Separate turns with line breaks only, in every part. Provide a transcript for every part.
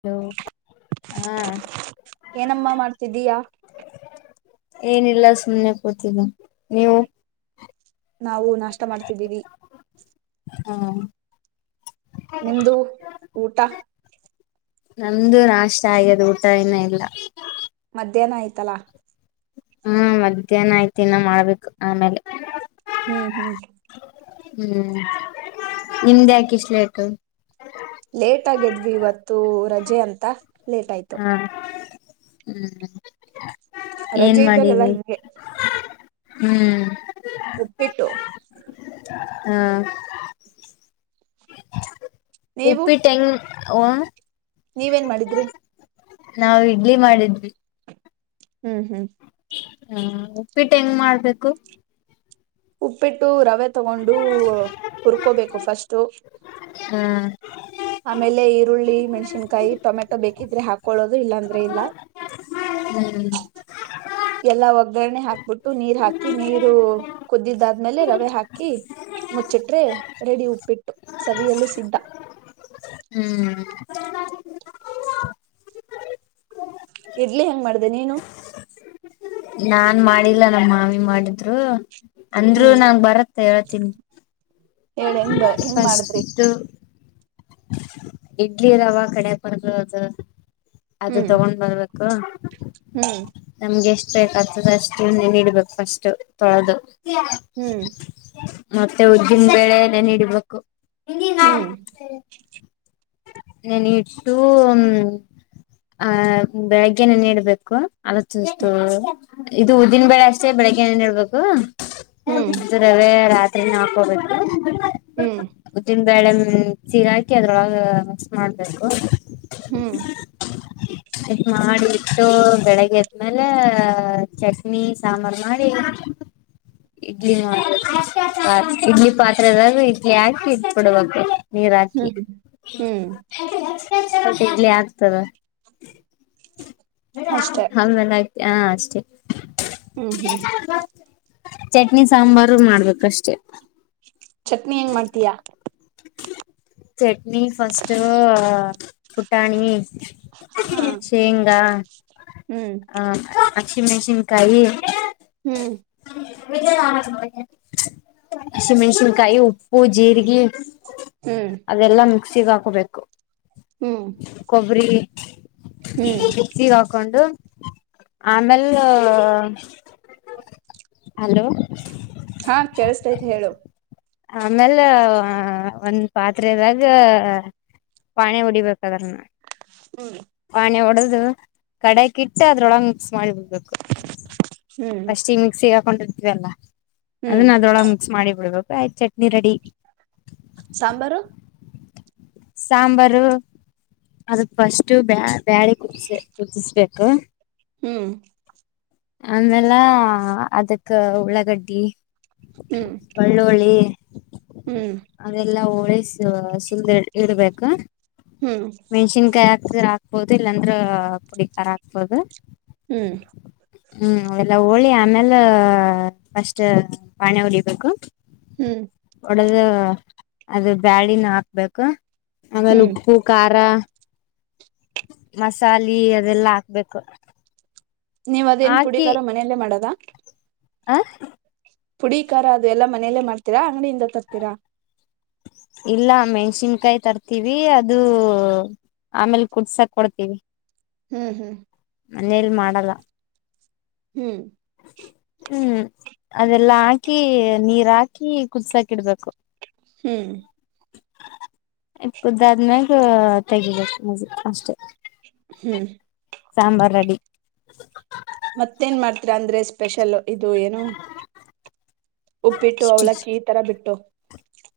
Hello ಹಾ
ಏನಮ್ಮಾ ಮಾಡ್ತಿದ್ದೀಯಾ?
ಏನಿಲ್ಲ ಸುಮ್ನೆ ಕೂತಿದಿನಿ, ನೀವು?
ನಾವು ನಾಷ್ಟ ಮಾಡ್ತಿದ್ದೀವಿ.
ಆವ್.
ನಿಮ್ದು, ಊಟ?
ನಂದು ನಾಷ್ಟ ಆಗ್ಯದ್ ಊಟ ಇನ್ನ ಇಲ್ಲ.
ಮಧ್ಯಾಹ್ನ ಆಯ್ತಲ್ಲಾ?
ಹ್ಮು ಮಧ್ಯಾಹ್ನ ಆಯ್ತ್ ಇನ್ನ ಮಾಡ್ಬೇಕು ಆಮೇಲೆ
ಹ್ಮ್ ಹ್ಮ್
ಹ್ಮ್ ನಿಮ್ದ್ಯಾಕ್ ಇಷ್ಟ್ ಲೇಟು?
ಲೇಟಾಗ್ ಎದ್ವಿ ಇವತ್ತೂ ರಜೆ ಅಂತ. ಲೇಟ್ ಆಯ್ತು
ಹಾ. ಹ್ಮ್ [unintelligible] ಏನ್
ರಜೆ ಇದ್ದಾಗೆಲ್ಲ
ಮಾಡಿದ್ರಿ
ಹಿಂಗೆ.
ಹ್ಮ್
ಉಪ್ಪಿಟ್ಟು
ಹ್ಮ
ನೀವು
ಉಪ್ಪಿಟ್ ಹೆಂಗ್ ಅವ್ನ
ನೀವೇನ್ ಮಾಡಿದ್ರಿ.
ನಾವ್ ಇಡ್ಲಿ ಮಾಡಿದ್ವಿ.
ಹ್ಮ್ ಹ್ಮ್
ಹ್ಮ್ ಉಪ್ಪಿಟ್ ಹೆಂಗ್ ಮಾಡ್ಬೇಕು.
ಉಪ್ಪಿಟ್ಟು ರವೆ ತಗೊಂಡು ಹುರ್ಕೋಬೇಕು ಫಸ್ ತು
ಹಾ
ಆಮೇಲೆ ಈರುಳ್ಳಿ ಮೆಣಸಿನಕಾಯಿ ಟೊಮೆಟೊ ಬೇಕಿದ್ರೆ ಹಾಕೊಳ್ಳೋದು ಇಲ್ಲಾಂದ್ರೆ ಇಲ್ಲ
[unintelligible] ಹ್ಮ
ಎಲ್ಲಾ ಒಗ್ಗರಣೆ ಹಾಕ್ಬಿಟ್ಟು ನೀರ್ ಹಾಕಿ ನೀರು ಕುದ್ದಿದ್ದಾದ್ಮೇಲೆ ರವೆ ಹಾಕಿ ಮುಚ್ಚಿಟ್ರೆ ರೆಡಿ ಉಪ್ಪಿಟ್ಟು ಸವಿಯಲ್ಲೂ ಸ್ಧ
ಹ್ಮ್
ಇಡ್ಲಿ ಹೆಂಗ ಮಾಡ್ದ ನೀನು
ನಾನ್ ಮಾಡಿಲ್ಲ ನಮ್ಮ ಮಾಮಿ ಮಾಡಿದ್ರು ಅಂದ್ರರು
ಹ್ಮ್
ನಾ ಬರತ್ತ ಹೇಳ್ತೀನಿ
ಹೇಳ ಹೆಂಗ್ ಬ
[unintelligible]
ಹೆಂಗ್
ಫಸ್ಟ್
ಮಾಡಿದ್ರಿ
ಇಡ್ಲಿರಾವ ಕಡೆ ಬರ್ ಅದು [unintelligible] ಅದು ತಗೊಂಡ್ ಬಂದಬೇಕ [unintelligible] ಹಾ
ನೀ [unintelligible]
ನಮಗೆ ಎಷ್ಟು ಬೇಕಾಗತದೆ ಅಷ್ಟು ಇನ್ನ ನೀಡಡ್ಬೇಕು ಫಸ್ಟ್ ತೊಳೆದು
ಹ್ಮ್
ಮತ್ತೆ ಉದ್ದಿನ ಬೇಳೆ ನೇನೀಡಿಬೇಕು ಇ ನ
ಹ್ಮ್
ನನ ಇಟ್ಟು ಆ ಬೆಳಗ್ಗೆ ನೇನೀ ಇಡ್ಬೇಕು ಅದ ಚುಸ್ತು [unintelligible] ಇದು ಉದಿನ ಬೇಳೆ ಅಷ್ಟೇ ಬೆಳಿಗ್ಗೆಏನ್ ಇಡ್ಬೇಕು
ಹ್ಮ್
ಅದು ರವೆ ರಾತ್ [unintelligible] ತ್ತನ ಹಾಕೋಬೇಕು
ಹ್ಮ್
ಉದ್ದಿನ ಬೇಳೆ [unintelligible] ಚೀರ ಹಾಕಿ ಅದ್ರೊಳಗೆ ಮಾಡ್ಬೇಕು
ಹ್ಮ್
ಮಾಡಿ ಇಟ್ಟು ಬೆಳಗ್ಗೆದ್ಮೇಲೆ ಚಟ್ನಿ ಸಾಂಬಾರ್ ಮಾಡಿ ಇಡ್ಲಿ [unintelligible] ಇಡ್ಲಿ ಪಾತ್ರೆದಾಗೂ ಇಡ್ಲಿ ಹಾಕಿ ಎಟ್ಬಿಡಬೇಕು ನೀರಾಕಿ
ಹ್ಮ್ ಹ್ಮ್
ಟ್ಲಿ [unintelligible] ಆಗ್ತದ
ಅಷ್ಟೆ
ಆ [unintelligible] ಮೇಲೆ ಆಯ್ತು ಹ ಅಷ್ಟೇ
ಹ್ಮ್ ಹ್ಮ್
ಚಟ್ನಿ ಸಾಂಬಾರು ಮಾಡ್ಬೇಕಷ್ಟೇ
ಚಟ್ನಿ ಹೆಂಗ್ ಮಾಡ್ತೀಯಾ
ಸ ಚಿಟ್ [unintelligible] ನೀ ಫಸ್ಟ್ ಕುುಟಾಣ
ಹಾ
ಸೇಂಗಾ
ಹ್ಮ್
ಹ [unintelligible] ಹಸಿ ಮೆಣ್ಸಿನ್ ಕಾಯಿ
ಹ್ಮ್
[unintelligible] ಹಸಿಮೆಣಸಿನಕಾಯಿ ಉ ಪ್ಪು ಜಿರಿಗಿ
ಹ್ಮ್
ಮಿಕ್ಸಿಗ್ ಹಾಕೋಬೇಕು.
ಹ್ಮ್.
ಕೊಬ್ಬರಿ
ಹ್ಮ್
ಮಿಕ್ಸಿಗ್ ಹಾ ಕಂಡು ಆಮೇಲೆ, ಹಲೋ
ಹಾ ಕೇಳ್ಸ್ ತೈತ್ ಹೇಳು.
ಆಮೇಲೆ ಆ ಒಂದ್ ಪಾತ್ರೆದಾಗ ಪಾಣಿ ಹೊಡಿಬೇಕ್ ಅದ್ರನ್ನ.
[unintelligible]
ಪಾಣಿ ಒಡ್ದು, ಕಡ್ಯಾಕಿಟ್ ಅದ್ರೊಳಗ್ ಮಿಕ್ಸ್ ಮಾಡ್ಬಿಡ್ಬೇಕು.
ಹ್ಮ್
ಫಷ್ಟಿಗ್ ಮಿಕ್ಸಿಗ್ ಕೊಂಡಿರ್ತೀವಲ್ಲ
ಹ್ಮ್
ಅದನ್ ಅದ್ರೊಳಗ್ ಮಿಕ್ಸ್ ಮಾಡಿ ಬಿಡ್ಬೇಕ್ ಕಾಯ್ ಚಟ್ನಿ ರೆಡಿ.
ಸಾಂಬಾರು
ಸಾಂಬಾರು, ಅದಕ್ ಫಷ್ಟು ಬ್ಯಾ ಬ್ಯಾಳಿ ಕುದ್ಸೆ ಕುದಸ್ಬೇಕು. ಕ.
ಹ್ಮ್
ಆಮೇಲ್ಲ ಅದಕ್ಕ ಉಳ್ಳಾಗಡ್ಡಿ
ಹ್ಮ್
ಬಳ್ಳುಳ್ಳಿ
ಹ್ಮ್
ಅದೆಲ್ಲಾ ಹೊ ರೈಸು ಸುಂದರ್ ಇಡ್ಬೇಕು
ಹ್ಮ್
ಮೆಣ್ಸಿನ್ ಕಾಯ್ ಹಾಕ್ತಿರಾ. ಹಾಕ್ಬೋದು ಇಲ್ಲಾಂದ್ರೆ ಪುಡಿ ಖಾರ ಹಾಕ್ಬೋದು.
ಹ್ಮ್
ಹ್ಮ್ ಅವಲ್ಲ ಹೋಳಿ ಆಮೇಲೆ ಫಸ್ಟ್ ಪಾಣಿ ಉರಿಬೇಕು.
ಹ್ಮ್
[unintelligible] ಅದು ಬ್ಯಾಳಿನ ಹಾಕ್ಬೇ ಕ್ಕ ಆಮೇಲ್
ಹ್ಮ್
ಉಪ್ಪು ಖಾರ ಮಸಾಲಿ ಅದೆಲ್ಲಾ ಹಾಕ್ಬೇಕು.
ನೀವ್ ಅದೇನ್ ಪುಡಿ
ಹಾಕಿ
ಕಾರ ಮನೆಲ್ಲೇ ಮಾಡೋದ.
ಆ
ಪುಡಿ ಖಾರ ಅದು ಎಲ್ಲ ಮನೇಲ್ಲೇ ಮಾಡ್ತೀರಾ ಅಂಗಡಿಯಿಂದ ತರ್ತೀರ?
ಇಲ್ಲ ಮೆಣಸಿನಕಾಯಿ ತರ್ತೀವಿ ಅದು ಆಮೇಲ್ ಕುಟ್ಸಕ್ ಕೊಡ್ತೀವಿ.
ಹ್ಮ್ ಹ್ಮ್
ಮನೇಲಿ ಮಾಡಲ್ಲ
ಹ್ಮ್
ಹ್ಮ್ ಅವೆಲ್ಲ ಹಾಕಿ ನೀರ್ ಹಾಕಿ ಕುದ್ಸಕಿಡ್ಬೇಕು.
ಹ್ಮ್
ಇ ಕುದ್ದಾದ್ಮ್ಯಾಗೆ ತೆಗಿಬೇಕು ಮಜಿ ಅಷ್ಟೆ.
ಹ್ಮ್
ಸಾಂಬಾರ್ ರೆಡಿ
ಮತ್ತೇನ್ ಮಾಡ್ತೀರ ಅಂದ್ರೆ ಸ್ಪೆಷಲ್. ಇದು ಏನು ಉಪ್ಪಿಟ್ಟು ಅವಲಕ್ಕಿ ಈ ತರ ಬಿಟ್ಟು.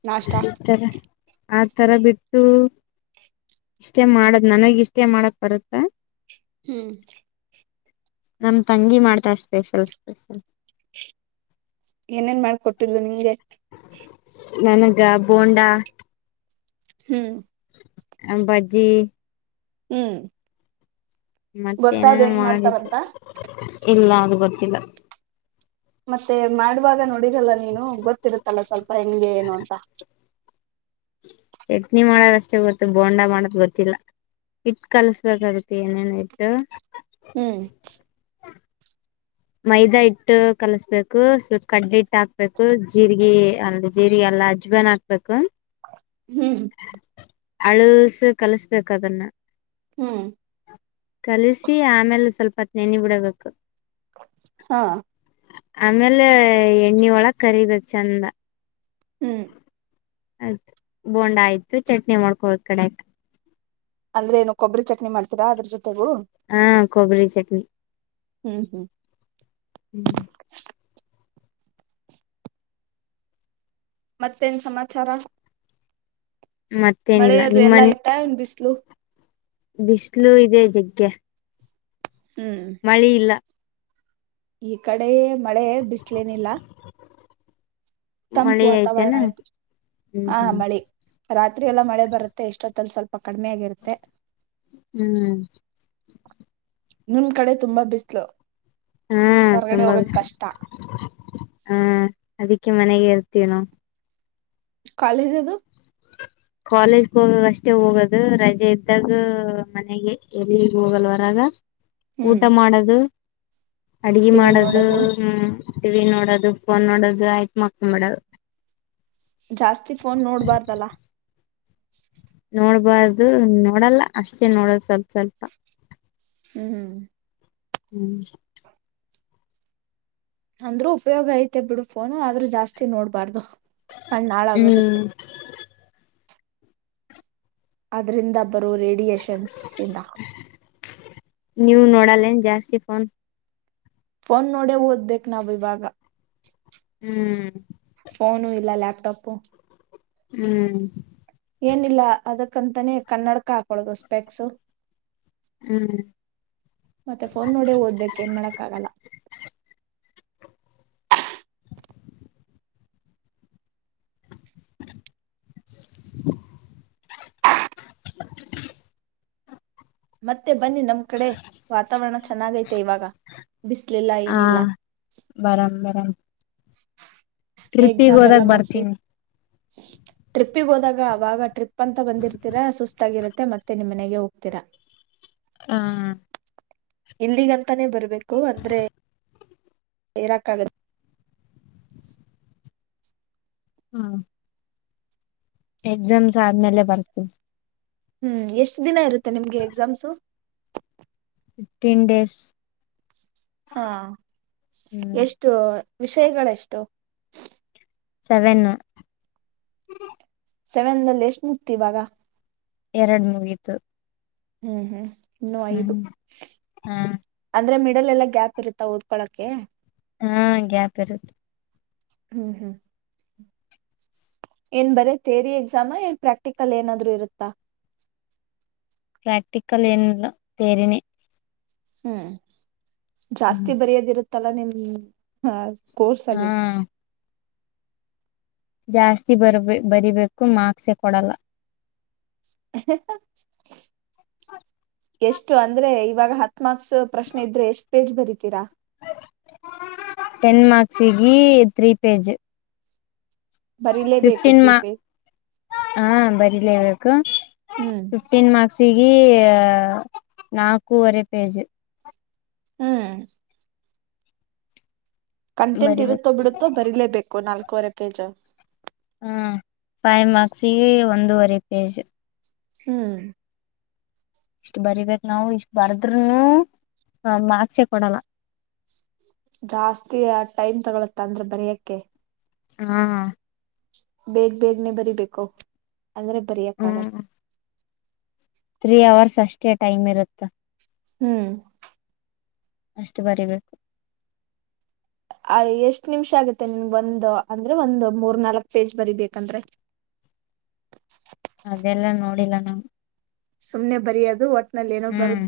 ನಾಷ್ಟಾ
[unintelligible] ಆ ತರ ಬಿಟ್ಟು ಇಷ್ಟೇ ಮಾಡದ್ ನನಗ್ ಇಷ್ಟೇ ಮಾಡಕ್ ಬರುತ್ತೆ.
ಹ್ಮ್
ನಮ ತಂಗಿ ಮಾಡ್ತಾಳ್ ಸ್ಪೆಷಲ್ ಸ್ಪೆಷಲ್.
ಏನೇನ್ ಮಾಡಿಕೊಟ್ಟಿದ್ಲು ನಿಮ್ಗೆ. [inaudible]
ನನಗ ಬೋಂಡ
ಹ್ಮ್
ಅ ಬಜ್ಜಿ
ಹ್ಮ್. ಗೊತ್ತಾದ್
ಮತ್ತೇನಾನ
ಹೆಂಗ್
ಮಾಡಿದ್,
ಮಾಡ್ತಾರಂತ
ಇಲ್ಲ ಗೊತ್ತಿಲ್ಲ.
ಮತ್ತೆ ಮಾಡುವಾಗ ನೋಡಿರಲ್ಲ ನೀನು ಗೊತ್ತಿರುತ್ತಲ್ಲ ಸ್ವಲ್ಪ ಹೆಂಗೆ ಏನು ಅಂತ.
ಚಟ್ನಿ ಮಾಡದಷ್ಟೇ ಗೊತ್ತು ಬೋಂಡಾ ಮಾಡದ್ ಗೊತ್ತಿಲ್ಲ, ಹಿಟ್ ಕಲ್ಸ್ಬೇಕಾಗತ್ತೆ ಏನೇನೊ ಹಿಟ್ಟು
ಹ್ಮ್.
ಮೈದಾ ಹಿಟ್ಟು ಕಲಸ್ಬೇಕು ಸ್ವಲ್ಪ್ ಕಡ್ಲಿ ಹಿಟ್ಟು ಹಾಕ್ಬೇಕು ಜೀರ್ಗಿ ಅಲ್ ಜೀರಿಗೆ ಅಲ್ಲಾ ಅಜ್ವಾಯಿನ್ ಹಾಕ್ಬೇಕು.
ಹ್ಮ್.
ಅಳೂಸ್ ಕಲಸ್ಬೇಕ್ ಅದನ್ನ.
ಹ್ಮ್.
ಕಲಸಿ ಆಮೇಲ್ ಸ್ವಲ್ಪ್ ಹೊತ್ ನೆನಿ ಬಿಡಬೇಕು.
ಹಾ.
ಆಮೇಲೆ ಎಣ್ಣಿ ಒಳಗ್ ಕರಿಬೇಕ್ ಸಣ್ದಾ.
ಹ್ಮು.
ಆಯ್ತ್ ಬೋಂಡ ಆಯ್ತು ಚಟ್ನಿ ಮಾಡ್ಕೋಬೇಕ್ ಕಡೆಗ್
ಅಂದ್ರೇನು ಕೊಬ್ರಿ ಚಟ್ನಿ ಮಾಡ್
ಹಾ ಕೊಬ್ರಿ ಚಟ್ನಿ.
ಹ್ಮುಹು.
ಹ್ಮ.
ಮತ್ತೇನ್ ಸಮಾಚಾರ ಮಳೆ
ಮತ್ತೇನಿಲ್ಲ
ಅದು
ನಿಮ್ಮ
ಎಲ್ಲಾ ಆಯ್ತಾ ಏನ್ ಬಿಸ್ಲು
[unintelligible] ಬಿಸ್ಲು ಇದೆ ಜಗ್ ತೆ
ಹ್ಮ್
ಮಳಿ ಇಲ್ಲ
ಈ ಕಡೆ ಮಳೆ ಬಿಸ್ಲೇನಿಲ್ಲ
ಮಳಿ
ತಂಪು
ಐತಿ ಎನ
ವಾತಾವರಣ ಇತ್ತು
[unintelligible] ಹ್ಮ್
ಹಾ
ಹ್ಮ್
ಮಳಿ ರಾತ್ರಿ ಎಲ್ಲ ಮಳೆ ಬರುತ್ತೆ ಎಷ್ಟೊತ್ತಲ್ಲಿ ಸ್ವಲ್ಪ ಕಡಿಮೆ ಆಗಿರುತ್ತೆ
ಹ್ಮ್
ನಿಮ್ ಕಡೆ ತುಂಬಾ ಬಿಸ್ಲು
ಹ್ಮ್
ಹೊರಗಡೆ
ತುಂಬ
ಹೋಗಕ್
ಬಿಸ್ಲು
ಕಷ್ಟ
[unintelligible] ಹ್ಮ್ ಅದಿಕ್ಕೆ ಮನೆಗೆ ಇರ್ತವಿ ನಾವ್
ಕಾಲೇಜದು
ಕಾಲೇಜ್ಗೆ ಹೋಗಾಗ ಅಷ್ಟೇ ಹೋಗೋದು ರಜೆ ಇದ್ದಾಗ ಮನೆಗೆ ಎಲ್ಲಿಗ್ ಹೋಗಲ್ವರಗ ಊಟ
ಹ್ಮ್
ಮಾಡದು ಅಡಿಗೆ
ಟಿವಿ
ಮಾಡದು
ನೋಡೋದು
ಹ್ಮ ಟಿವಿ ನೋಡೋದು ಫೋನ್ ನೋಡೋದು ಆಯ್ತ್ ಮಕ್ಕೊಂಡಬಿಡದು.
ಜಾಸ್ತಿ ಫೋನ್ ನೋಡ್ಬಾರ್ದಲ್ಲ [inaudible]
ನೋಡ್ಬಾರ್ದು ನೋಡಲ್ಲ ಅಷ್ಟೇ ನೋಡೋದು ಸ್ವಲ್ಪ್ ಸ್ವಲ್ಪ.
ಹ್ಮ್ ಹ್ಮ
ಹ್ಮ್
ಅಂದ್ರೂ ಉಪಯೋಗ ಐತೆ ಬಿಡು ಫೋನು ಆದ್ರೂ ಜಾಸ್ತಿ ನೋಡ್ಬಾರ್ದು. ಕಣ್ಣ್ ಹಳಾಗ್
ಹ್ಮ್
ಹೊಗುತ್ತೆ. ಆದ್ರಿಂದ ಬರೋ ರೇಡಿ ಡಿಯೆಷನ್ಸ್ ಇಂದ
ನೀವು ನೋಡಲೆನ್ ಜಾಸ್ತಿ ಫೋನ್.
ಫೋನ್ ನೋಡ ಓದ್ಬೇಕ್ ನಾವ್ ಇವಾಗ
ಹ್ಮ್
ಫೋನು ಇಲ್ಲ ಲ್ಯಾಪ್ಟಾಪು
ಹ್ಮ್
ಏನಿಲ್ಲ ಅದಕ್ಕಂತಾನೇ ಕನ್ನಡಕ ಹಾಕೊಳದು ಸ್ಪೆಕ್ಸು.
ಹ್ಮ್
ಮತ್ತೆ ಫೋನ್ ನೋಡೇ ಓದ್ಬೇಕ್ ಏನ್ ಮಾಡಕ್ ಆಗಲ್ಲ.
[inaudible] [inaudible]
ಮತ್ತೆ ಬನ್ನಿ ನಮ್ ಕಡೆ ವಾತಾವರಣ ಚೆನ್ನಾಗೈತೆ ಇವಾಗ ಬಿಸ್ಲಿಲ್ಲ
ಹ
ಏನಿಲ್ಲ.
ಬರಂ ಬರಂ ಟ್ರಿಪ್ಪಿಗೆ ಹೋದಾಗ ಬರ್ತೀನಿ
ಟ್ರಿಪ್ಪಿಗ ಹೋದಾಗ ಅವಾಗ ಟ್ರಿಪ್ ಪ್ಪ ಅಂತ ಬಂದಿರ್ತೀರ ಸುಸ್ತಾಗಿರತ್ ಮತ್ತೆ ಮತ್ತೆ ನಿಮ್ ಮನೆಗೆ ಹೋಗ್ತೀರ
ಹಾ
ಇಲ್ಲಿಗಂತನೇ ಬರ್ಬೆಕ್ ಕು ಅಂದ್ರೆ ಇರಕಾಗ [unintelligible]
ಹಾ ಎಕ್ಸಾಮ್ಸ್ ಆದ್ಮೇಲೆ ಬರ್ತೀವಿ
ಹ್ಮ್ ಎಷ್ಟ್ ದಿನ ಇರುತ್ತೆ ನಿಮ್ಗೆ ಎಕ್ಸಾಮ್ಸು [unintelligible]
ಪಿಫ್ಟೀನ್ ಡೇಸ್
ಹ [unintelligible]
ಹ್ಮ್
ಎಷ್ಟು ವಿಷಯಗಳೆಷ್ಟು
ಸೆವೆನ್
ಸೆವೆನ್ ಅಲ್ಲಿ ಎಷ್ಟು ಮುಗ್ತಿ ಇವಾಗ
ಎರಡ್ ಮುಗಿತು.
ಹ್ಮ್ ಹ್ಮ್ ಇನ್ನು ಐದು [unintelligible]
ಹ
ಅಂದ್ರೆ ಮಿಡ್ ಡೆಲ್ ಎಲ್ಲಾ ಗ್ಯಾಪ್ ಇರುತ್ತ ಓದಕೊಳ್ಳೋಕೆ.
ಹ್ಮ್ ಗ್ಯಾಪ್ ಇರುತ್
ಹ್ಮ್ ಹ್ಮ್ ಏನ್ ಬರಿ ಥಿಯರಿ ಎಕ್ಸಾಮಾ ಏನ್ ಪ್ರಾಕ್ಟಿಕಲ್ ಏನಾದ್ರೂ ಇರುತ್ತ.
ಪ್ರ್ಯಾಕ್ಟಿಕಲ್ ಏನಿಲ್ಲಾ ಥಿಯರಿನೇ
ಹ್ಮ್ ಜಾಸ್ತಿ ಬರೆಯೋದಿರುತ್ ತ್ತಲ್ಲ ನಿಮ ಹಾ
ಹಾ
ಸಲ್ಲಿ
ಜಾಸ್ತಿ ಬರ್ ಬರಿಬೇಕು ಮಾರ್ಕ್ಸೇ ಕೊಡಲ್ಲ.
ಅಹ್ ಹ್ ಹ ಎಷ್ಟು ಅಂದ್ರೆ ಇವಾಗ ಹತ್ ಮಾರ್ಕ್ಸ್ ಪ್ರಶ್ನೆ ಇದ್ರೆ ಎಷ್ಟ್ ಪೇಜ್ ಬರಿತೀರ?
ಟೆನ್ ಮಾರ್ಕ್ಸ್ ಈಗಿ ತ್ರೀ ಪೇಜ್.
ಬರಿಲೇಬೇಕು
ಫಿಫ್ಟಿನ್
ತ್ರೀ
ಮಾ
ಪೇಜ್
ಹ್ಮ್ ಬರೀ ಲೇಬೇಕು
ಹ್ಮ್
ಫಿಫ್ಟೀನ್ ಮಾರ್ಕ್ಸ್ ಸಿಗೇ ನಾಕೂವರೆ ಪೇಜ್.
ಹ್ಮ್ ಕಂಟೆಂಟ್ ಇರುತ್ತೋ
ಬರಿಬೇಕು
ಬಿಡುತ್ತೋ ಬರಲೇಬೇಕು ನಾಲ್ ಕೊರತೇಜು
ಹ ಫೈವ್ ಮಾರ್ಕ್ಸಿಗೆ ಒಂದೂವರೆ ಪೇಜು
ಹ್ಮ್
ಇಷ್ಟು ಬರಿಬೇಕ್ ನಾವು ಇಷ್ಟ್ ಬರ್ದ್ರುನು ಮಾರ್ಕ್ಸೆ ಕೊಡಲ್ಲ.
ಜಾಸ್ತಿ ಯಾದ್ ಟೈಮ್ ತಗೊಳತ್ ಅಂದ್ರೆ ಬರಿಯಕ್ಕೆ.
ಹಾ
ಬೇಗ್ ಬೇಗ್ನೆ ಬರಿಬೇಕು. ಅಂದ್ರೆ ಬರಿಯಕ್ ಆಗ
ತ್ರೀ ಅವರ್ಸ್ ಅಷ್ಟೇ ಟೈಮ್ ಇರುತ್ತೆ.
ಹ್ಮ್
ಅಷ್ಟ್ ಬರಿಬೇಕು.
ಅ ಎಷ್ಟ್ ನಿಮಿಷ ಆಗತ್ತೆ ನಿಮ್ಗ್ ಒಂದು ಅಂದ್ರೆ ಒಂದ್ ಮೂರ್ ನಾಲ್ಕ್ ಪೇಜ್ ಬರಿಬೇಕಂದ್ರೆ.
ಅದೆಲ್ಲ ನೋಡಿಲ್ಲ ನಾನ್
ಸುಮ್ನೆ ಬರಿಯೋದು ಒಟ್
ಹ್ಮ್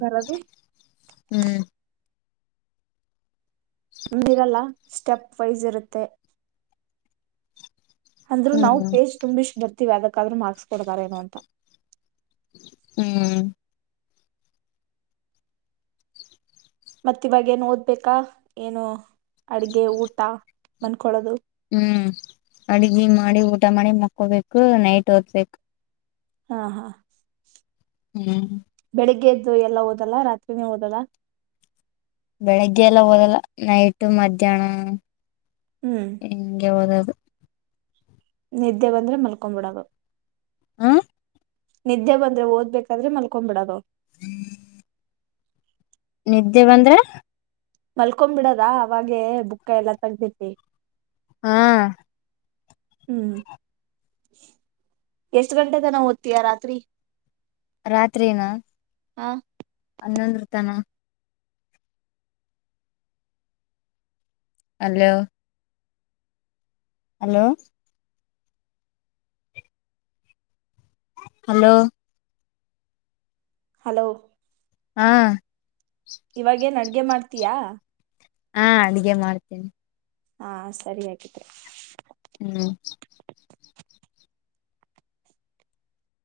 ಹ್ಮ್
ಮಿರಲ್ಲ ಸ್ಟೆಪ್ ವೈಸ್ ಇರುತ್ತೆ. ಅಂದ್ರು ನಾವು
ಹ್ಮ್
ಪೇಜ್ ತುಂಬಿಶ್ ಬರ್ ಅದಕ್ಕಾದ್ರೂ ಮಾರ್ಕ್ಸ್ ಕೊಡ್ತಾರ ಏನು ಅಂತ.
ಹ್ಮ್
ಮತ್ ಇವಾಗೇಏನ್ ಓದ್ಬೇಕಾ ಏನು ಅಡ್ಗೆ ಊಟ ಮನ್ಕಳೋದು
ಹ್ಮ್ ಅಡ್ಗಿ ಮಾಡಿ ಊಟ ಮಾಡಿ ಮಕ್ಕೋಬೇಕು ನೈಟ್ ಓದ್ಬೇಕು
ಹಾ ಹಾ
ಹ್ಮ್
ಬೆಳಿಗ್ಗೆದ್ದು ಎಲ್ಲ ಓದಲ್ಲ ರಾತ್ರಿನ ಓದದ [unintelligible]
ಬೆಳಗ್ಗೆ ಎಲ್ಲ ಹೋದಲ್ಲ ನೈಟ್ ಮಧ್ಯಾಹ್ನ
ಹ್ಮ್
[unintelligible] ಹಿಂಗೆ ಓದೋದು
ನಿದ್ದೆ ಬಂದ್ರೆ ಮಲ್ಕೊಂಡು ಬಿಡದು.
ಹ್ಮ್
ನಿದ್ದೆ ಬಂದ್ರೆ ಓದ್ಬೇಕಾದ್ರೆ ಮಲ್ಕೋ ಬಿಡೋದು.
ನಿದ್ದೆ ಬಂದ್ರೆ
ಮಲ್ಕೊಂಡ್ ಬಿಡೋದ ಅವಾಗೆ ಬುಕ್ ಎಲ್ಲಾ ತಗ್ದಿಟ್ಟಿ
ಹಾ
ಹ್ಮ್ [unintelligible] ಎಷ್ಟ ಗಂಟೆ ತನ ಓದ್ತೀಯಾ ರಾತ್ರಿ
ರಾತ್ರಿನ [unintelligible]
ಹಾ
ಹನ್ನೊಂದ್ರತನ ಅಲೋ ಹಲೋ ಹಲೋ
ಹಲೋ
ಹಾ
ಇವಾಗೇನ್ ಅಡ್ಗೆ ಮಾಡ್ತೀಯಾ.
ಹಾ ಅಡ್ಗೆ ಮಾಡ್ತೀನಿ.
ಹಾ ಸರಿ ಹಾಗಿದ್ರೆ
ಹ್ಮ್